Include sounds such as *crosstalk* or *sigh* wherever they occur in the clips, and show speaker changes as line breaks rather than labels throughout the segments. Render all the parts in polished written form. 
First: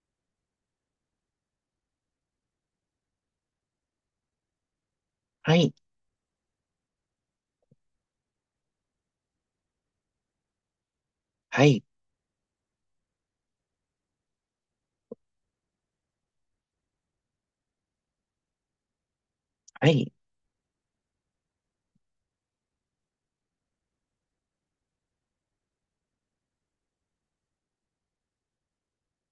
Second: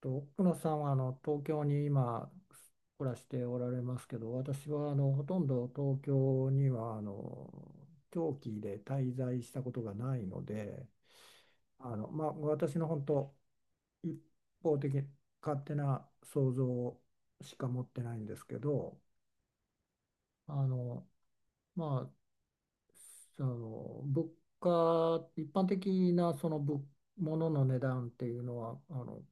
と、奥野さんは東京に今暮らしておられますけど、私はほとん
は
ど
い、
東京には長期で滞在したことがないので、
はい、
私の本当一方的勝手な想像しか持ってないんですけど、
はい、
あのまあその物価一般的なその物の値段っていうのは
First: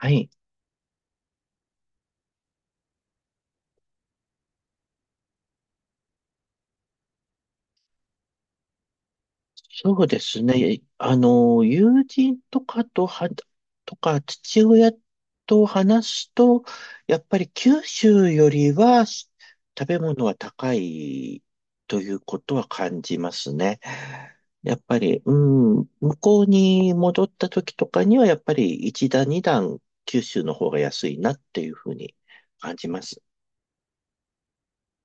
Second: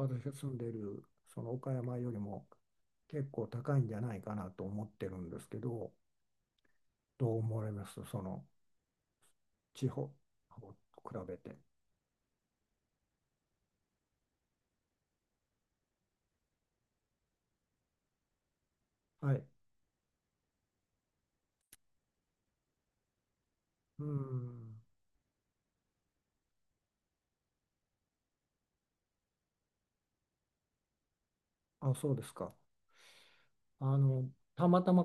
はい。
が住んでいるその岡山よりも結構高いんじゃないかなと思ってるんですけど、どう思われますその地
そう
方
です
と
ね。
比べて。
友人とかとは、とか、父親と話すと、やっぱり九州よりは食
はい。
べ物は高いということは感じますね。
う
や
ん。
っぱり、向こうに戻った時とかには、やっぱり一段二段九州の方が安いなっていうふ
あ、
う
そ
に
うですか。
感じます。
あの、たまたま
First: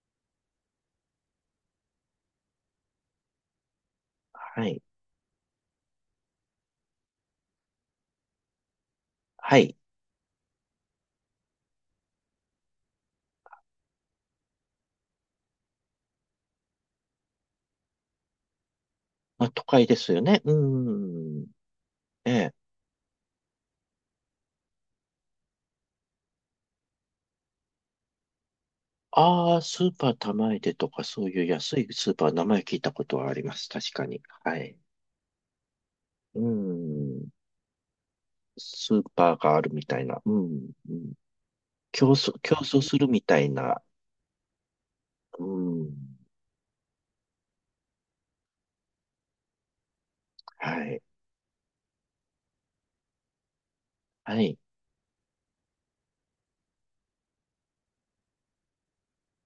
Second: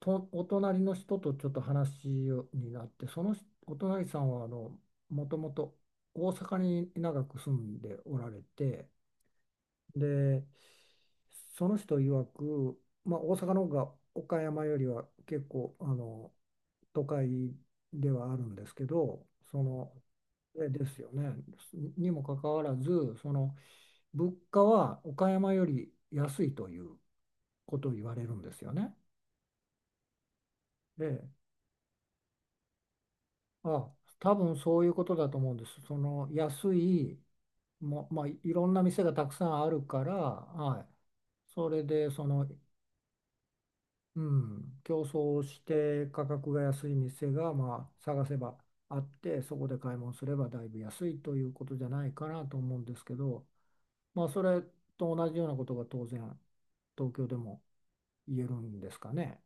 とお隣の人とちょっと話になって、その人お隣さんは
はい、
もともと大阪に長く住んでおられて、
はい。
で、その人曰く、まあ、大阪の方が岡山よりは結構都会ではあるんですけど、
まあ、
そ
都会
の、
ですよね。う
えですよね。
ん。
にも
え
かか
え。
わらず、その物価は岡山より安いということを言われるんですよね。
ああ、スーパー玉出でとか、
で、
そういう安いスーパー、名前聞いたことはあります。確
あ、
かに。
多分
はい。
そういうことだと思うんです。その
う
安い、
ん。
まあ、いろんな
スー
店がたく
パー
さ
があ
んあ
る
る
みた
か
い
ら、
な。うん。
はい。
うん
それで
競
そ
争、
の
競争するみたいな。
うん、競争
う
して
ん。
価格が安い店がまあ探せばあってそこで買い物すればだいぶ
はい。
安いということじゃないかなと思うんですけど、まあ、
は
そ
い。
れと同じようなことが当然東京でも言えるんですかね。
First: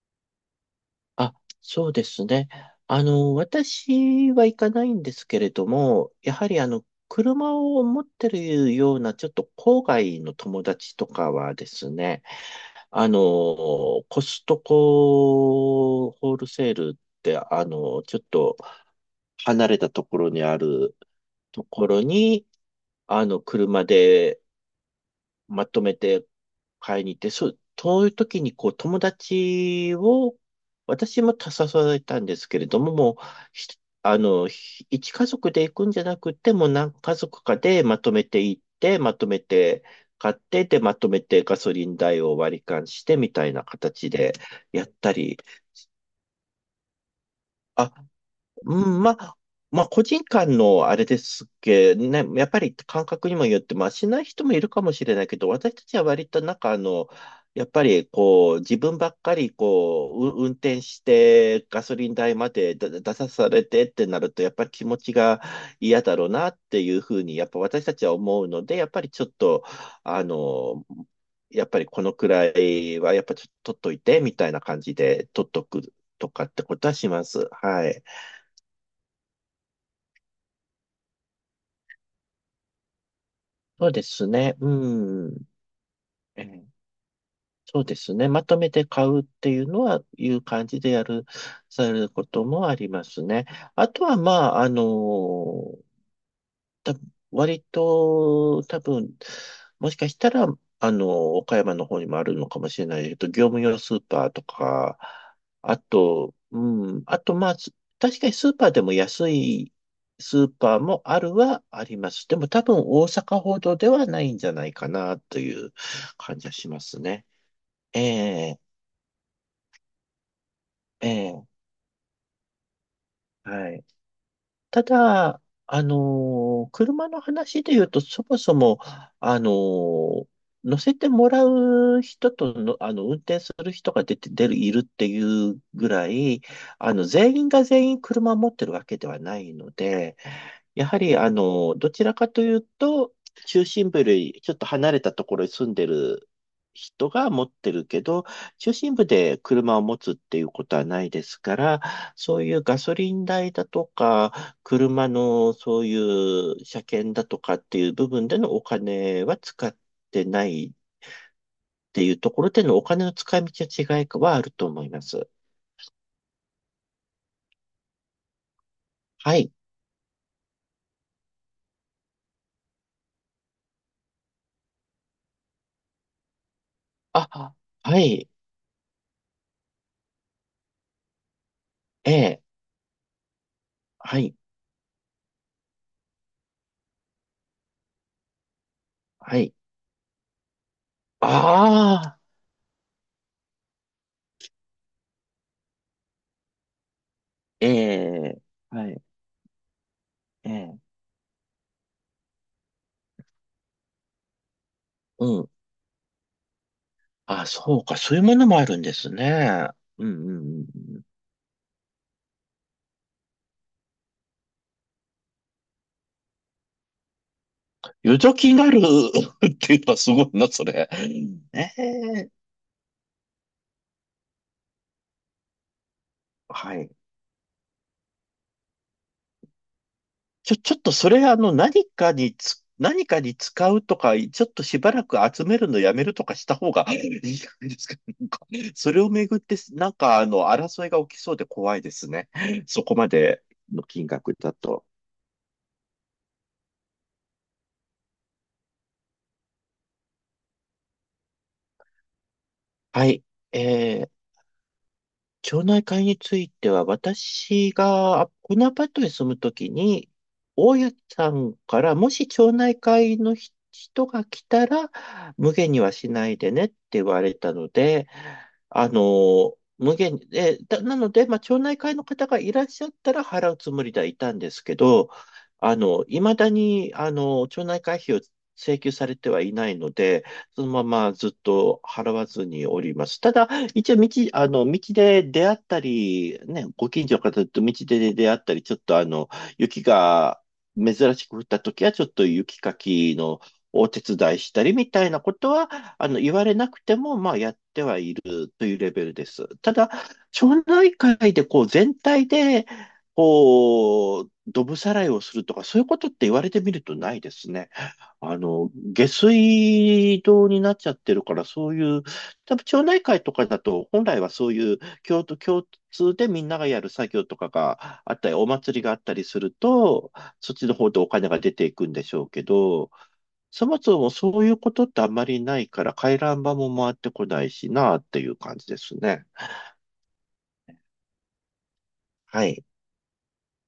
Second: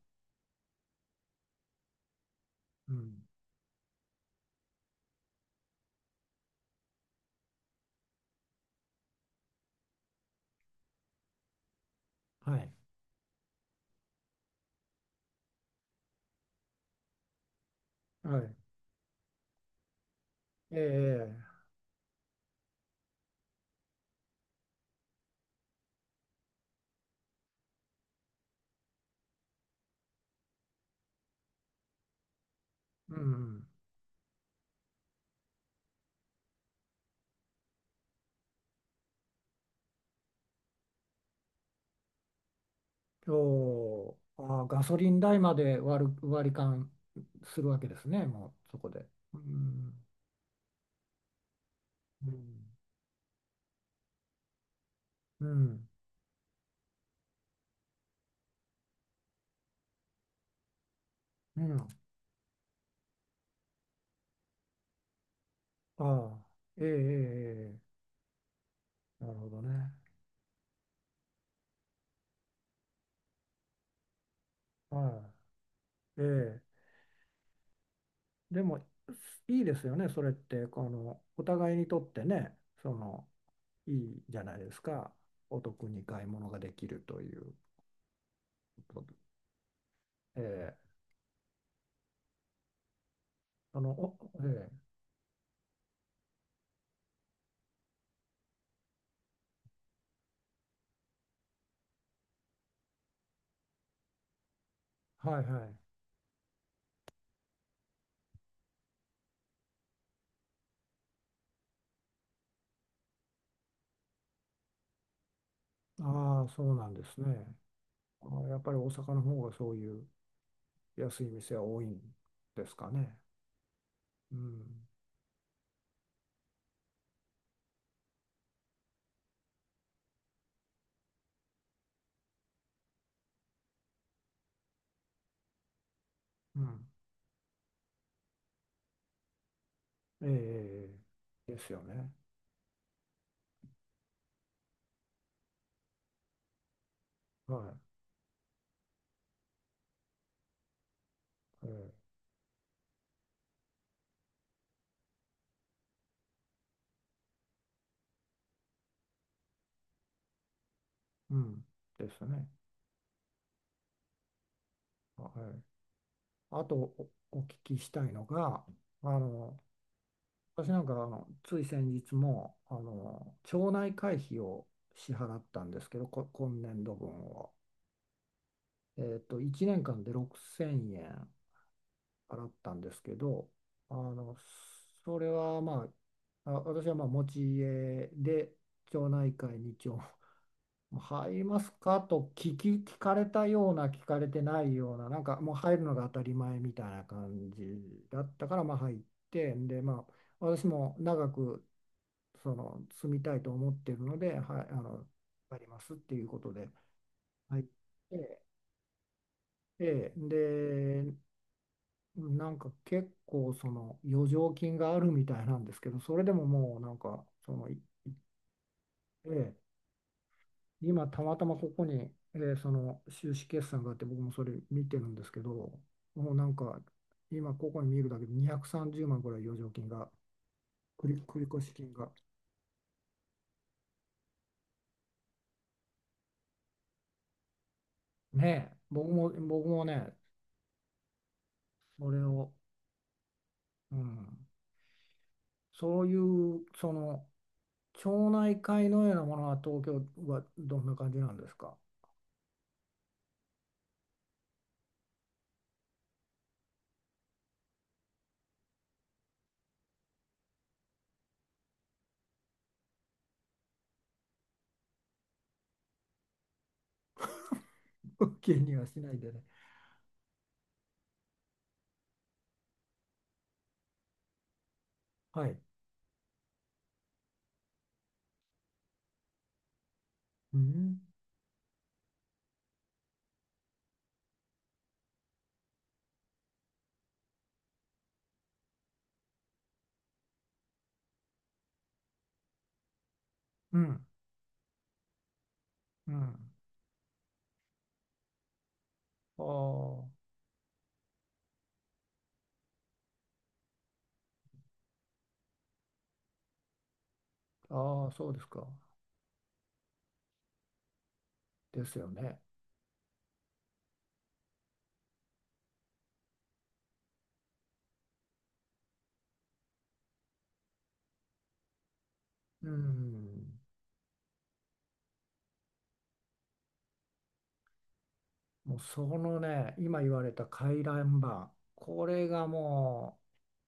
あ、そうですね。
うん、
私は行かないんですけれども、やはり車を持ってるような、ちょっと郊外の友達とかはですね、
はい、
あの、コストコホールセールって、ちょっ
はい、
と離れたところにあ
え
る
え
ところに、車でまとめて買いに行って、そう、そういう時にこう友達を、私も誘われたんですけれども、も
う
う、
ん、
ひあの、ひ一家族で行くんじゃなくて、もう何家族かでまとめて行って、まとめて買って、で、まとめてガソリン代を割り勘してみたいな形で
あーガ
やっ
ソリ
た
ン
り、
代まで割り勘するわけ
あ、
ですねもう
う
そこ
ん、
で。
まあ、
う
まあ、
ん、
個人間のあれですけど、ね、
うん、
やっぱり感覚にもよって、まあ、しない人もいるかもしれないけ
う
ど、私た
ん、
ちは割とやっぱりこう、自分ばっかりこう運転し
う
てガ
ん、
ソリン代までだ出さされてってなると、やっぱり気持ちが嫌
あ
だろう
あ
なって
えええ
いうふうに、やっぱ
ええ
私た
え
ちは思うので、やっぱりちょ
な
っ
るほど
と、
ね。
あの、やっぱりこのくらいはやっぱちょっと取っといてみたいな感じ
は
で取っとく
い。え
とかっ
え。
てことはします。はい。
でも、いいですよね。それって、この、お互いにとってね、その、
そ
い
うで
い
す
じゃな
ね。
いですか。
うん。
お得に買い
え
物が
え、
できるという
そうですね。まとめて
こと
買
で。
うっていうのは、い
え
う感
え。
じでやる、されることもありますね。
あ
あ
の、
とは、
お、
まあ、
え
あの
え。
た、割と、多分、もしかしたら、岡山の方にもあるのかもしれないけど、業務用スーパーとか、
はいはい。
あと、うん、あと、まあ、確かにスーパーでも安いスーパーもあるはあります。でも多分大阪ほどではないんじゃないかなという感
あ
じ
あ、
は
そ
し
う
ま
なん
す
です
ね。
ね。
え
あーや
え、
っぱり大阪の方がそういう
え
安い
え、
店は多いんですかね。
はい。
うん。
ただ、車の話で言うと、そもそも、あのー乗せてもらう人との、運転する人が出て、出る、いるっていうぐらい、
うん。
全員が全員車を持ってるわけではないので、
え
や
え。ええ
はり、
ええですよ
どち
ね。
らかというと、中心部よりちょっと離れたところに住んでる人が持って
は
るけど、中心部で車を持つっていうことはないですか
い。え
ら、
え。
そういうガソリン代だとか、車のそういう車検だとかっていう部分でのお金は使ってないっ
うん。
て
で
いう
す
とこ
ね。
ろでのお金の使い道は違いはあると思います。
はい。あとお聞きしたいのが、あ
はい。
の、私なんかつい先日も町内会費を支払ったんですけど、今年度分を。
あ、はい。
1年間で6000円
ええ。
払ったんですけど、あ
はい。
の、それは私はまあ持ち家で町内
はい。
会に入りますか
ああ。
と聞かれたような、聞かれてないような、なんかもう入るのが当たり前みたいな感
え
じだっ
え。
たから、まあ
は
入っ
い。
て、で、まあ、
え
私
え。
も長くその住みたいと思ってるので、はい、
うん。
入りますっていうことで
あ、
入っ
そうか。そういうも
て、
のもあるんですね。うん、
で、
うん、うん、うん。
で、なんか結構その余剰金があるみたいなんですけど、それでももうなんか、その、
余剰金がある *laughs*
え
っ
え
ていうのはすごいな、それ。
今、たまたま
え
ここに、
え。
その収支決算があって、僕もそれ見てるんですけど、もうなん
は
か、
い。
今ここに見るだけで230万ぐらい余剰金が、
ちょっとそれ
繰越金が。
何かに使うとか、ちょっとしばらく集めるのやめるとかした方が *laughs* いいんじゃないですか。なんか、
ねえ、
それ
僕
をめ
も、
ぐって、
僕も
なん
ね、
か争いが起きそうで怖いです
それ
ね。
を、
そこまでの
う
金額
ん、
だと。
そういう、その、町内会のようなものは東京はどんな感じなんですか
はい。えー町内会については、私がこのアパートに住むときに、大家さんから、もし町内会の人が来たら、無限にはしないでねって言われたので、
*laughs* 気には
あ
しないでね。
の、無限に、えだ、なので、まあ、町内会の方がいらっしゃったら払うつもりではいたんですけど、
はい。
未だに、町内会費を請求されてはいないので、
う
そのま
ん、
まずっと払わずにおります。ただ、一応道、あの、道で出会ったり、ね、ご近所の方と道で出会ったり、ちょっと雪が珍しく降った時は、ちょっと雪かきの
う
お手
ん、
伝いしたりみたいなことは、
う
言わ
ん。
れなくても、まあ、やってはいるというレベルです。ただ、
あ
町内会でこう、全体で、こう、どぶさらいをするとか、そういうことって言われてみるとないですね。
あ、ああ、そうですか。
下水道になっちゃってるから、そう
で
い
す
う、
よね。
多分町内会とかだと、本来はそういう共通でみんながやる作業とかがあったり、お祭りがあったりすると、そっちの方でお金が出ていくんでしょうけ
う
ど、
ん。
そもそもそういうことってあんまりないから、回覧板も回ってこないしなっていう感じ
も
で
う
す
そ
ね。
のね、今言われた回覧板、これが
はい。
も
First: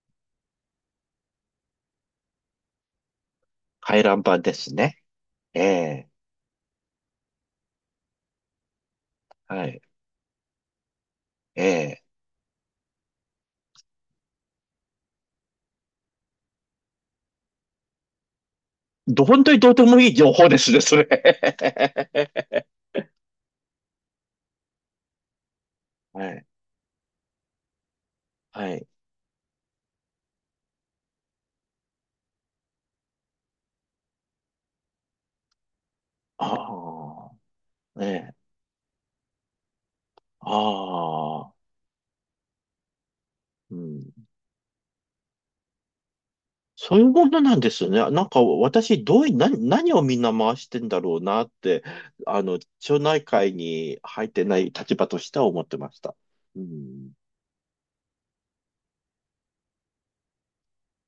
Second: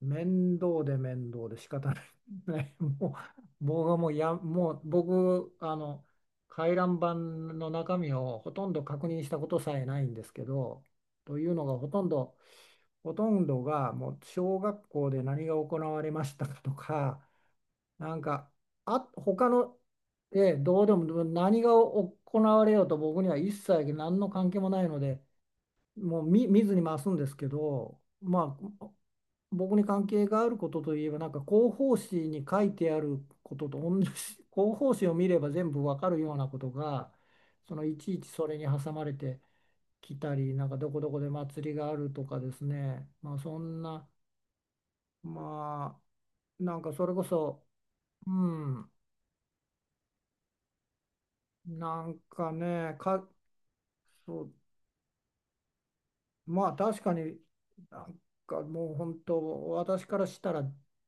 う面倒で面倒で仕方ない。*laughs* ね、もう僕は
回
もう
覧
や、
板で
も
す
う
ね。
僕、
ええ、
回覧板の中身をほとんど確認したこと
は
さ
い。
えないんですけど、という
え
のがほと
え。
んど、ほとんどがもう小学校で何が行われましたかとか、なんか、あ、
本
他
当にどう
の、
でもいい情
え
報
え、
ですね、
どうで
それ。
も何が行
*laughs*
われようと僕には一切何の関係もないので、もう
はい。
見ずに回すんですけど、ま
はい。
あ、僕に関係があることといえば、なんか広報誌に書いてあることと同じ、*laughs* 広報誌を見れば全部わかるようなことが、
あ
そのい
あ、ね
ちいち
え。
それに挟まれてきたり、
あ
なんかどこどこで
あ、
祭りがあるとかですね、まあ、そ
う
んな、
ん。
まあ、なんか
そうい
そ
う
れこ
ものなん
そ、
ですよね。なん
う
か
ん、
私、どうい、何、何をみんな回してんだろうなって、
なんかね、
町内
か、
会に入っ
そ
て
う
ない立場としては思ってました。う
まあ確
ん。
かになんかもう本当私からしたら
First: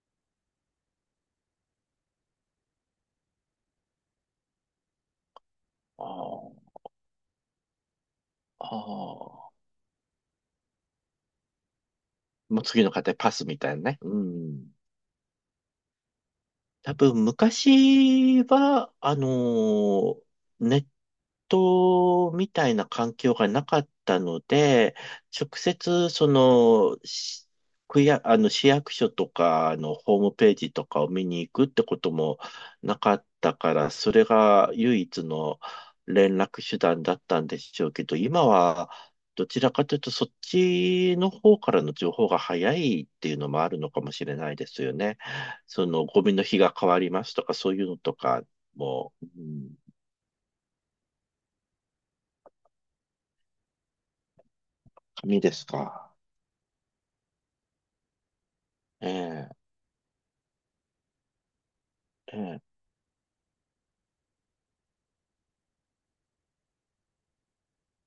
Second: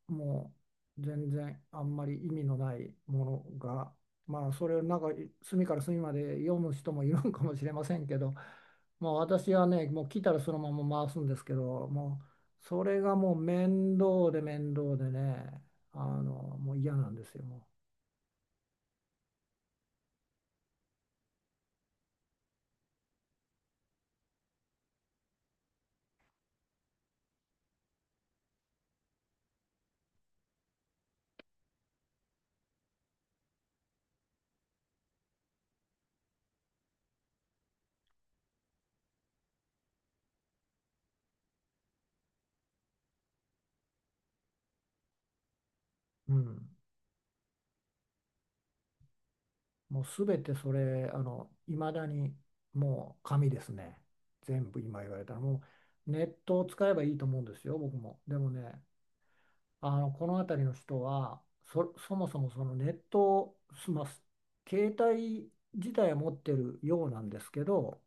もう全然あんまり意味のないものがまあそれをなんか隅から隅
あ
まで読
あ、
む人もいるんかもしれませんけど
あ
まあ私
あ。
はねもう来たらそのまま回すんですけども
もう
うそ
次の
れ
方へ
が
パ
もう
スみたいな
面
ね。う
倒で
ん。
面倒でねあのもう嫌
多
なんで
分
すよも
昔は、ネットみたいな環境がなかったので、直接、その、区や、市役所とかのホームページとかを見に行くってこともなかったから、それが唯一の連絡手段だったんでしょうけど、今は、どちらかというと、そっちの方からの情報が早いっていうのもあるのかもしれないですよね。そのゴミ
う。う
の日
ん
が変わりますとか、そういうのとかも、うん、
もうすべてそれ、いまだにもう紙ですね。全部今言われたら、
紙で
も
す
う
か。
ネットを使えばいいと思うんですよ、僕も。でもね、
ええ、
この辺りの人は、そも
え
そも
え、
そのネットを済ます、携帯自体は持ってるようなんですけど、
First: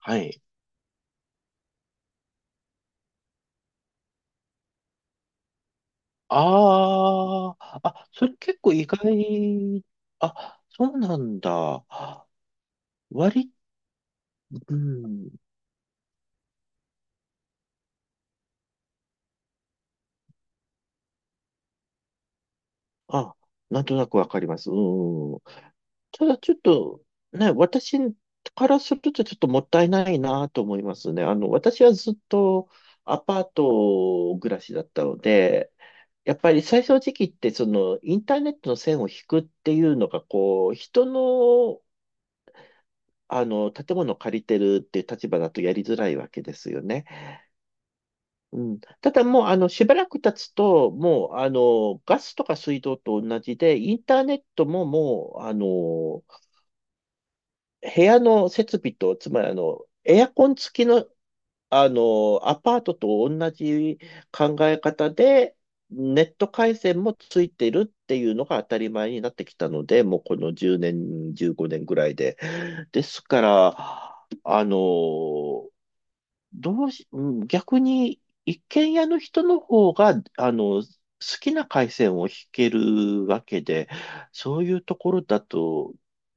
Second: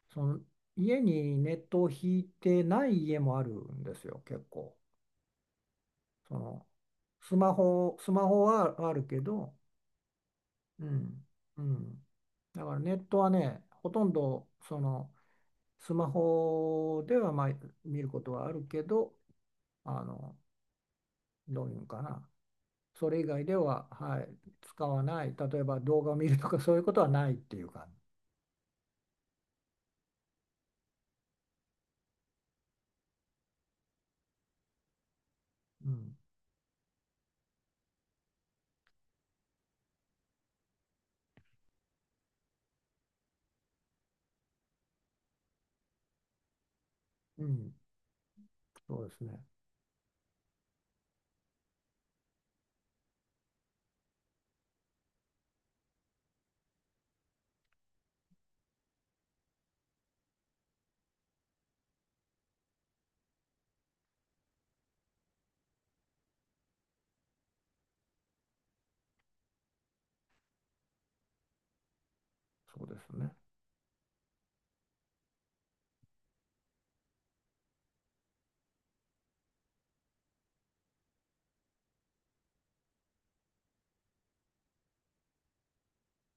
は
その
い。
家にネットを引いてない家もあるんですよ、結構。その
ああ、あ、
スマ
それ
ホ
結構意
はあるけど、
外。あ、
う
そうな
ん、
ん
う
だ。
ん、だからネットは
割り、
ね、ほとんど
う
その
ん。
スマホではまあ見ることはあるけど、あの、どういうんかな、それ以
あ、
外で
なん
は、
となく
は
わ
い、
かります。
使わない、
うん。
例えば動画を
た
見る
だ
と
ちょっ
かそういうこと
と、
はないっ
ね、
ていう感
私からするとちょっともったいないなと思いますね。私はずっとアパート暮らしだったので、
じ。うん、
やっぱり最初の時期って、その、インターネットの線を引くっていうのが、こう、人の、建物を借りてるっていう立場だとやりづらいわけですよね。
うん、
うん。
そうで
た
す
だ
ね、
もう、しばらく経つと、もう、ガスとか水道と同じで、インターネットももう、部屋の設備と、つまり、エアコン付きのアパートと同じ考え方で、ネット回線もついてるっていうのが当たり前になってきたので、もうこの10年、15年ぐらいで。
そうで
で
す
す
ね。
から、あの、どうし、うん逆に一軒家の人の方が、好きな回線を引けるわけで、そういうところだと、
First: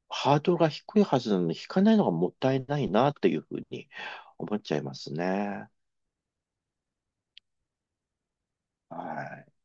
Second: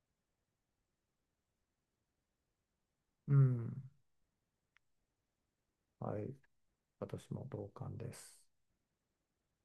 ハードルが低いはずなのに、引かないのがもったいないなって
う
いうふう
ん、
に思っちゃいますね。
はい、私も同感です。
はい。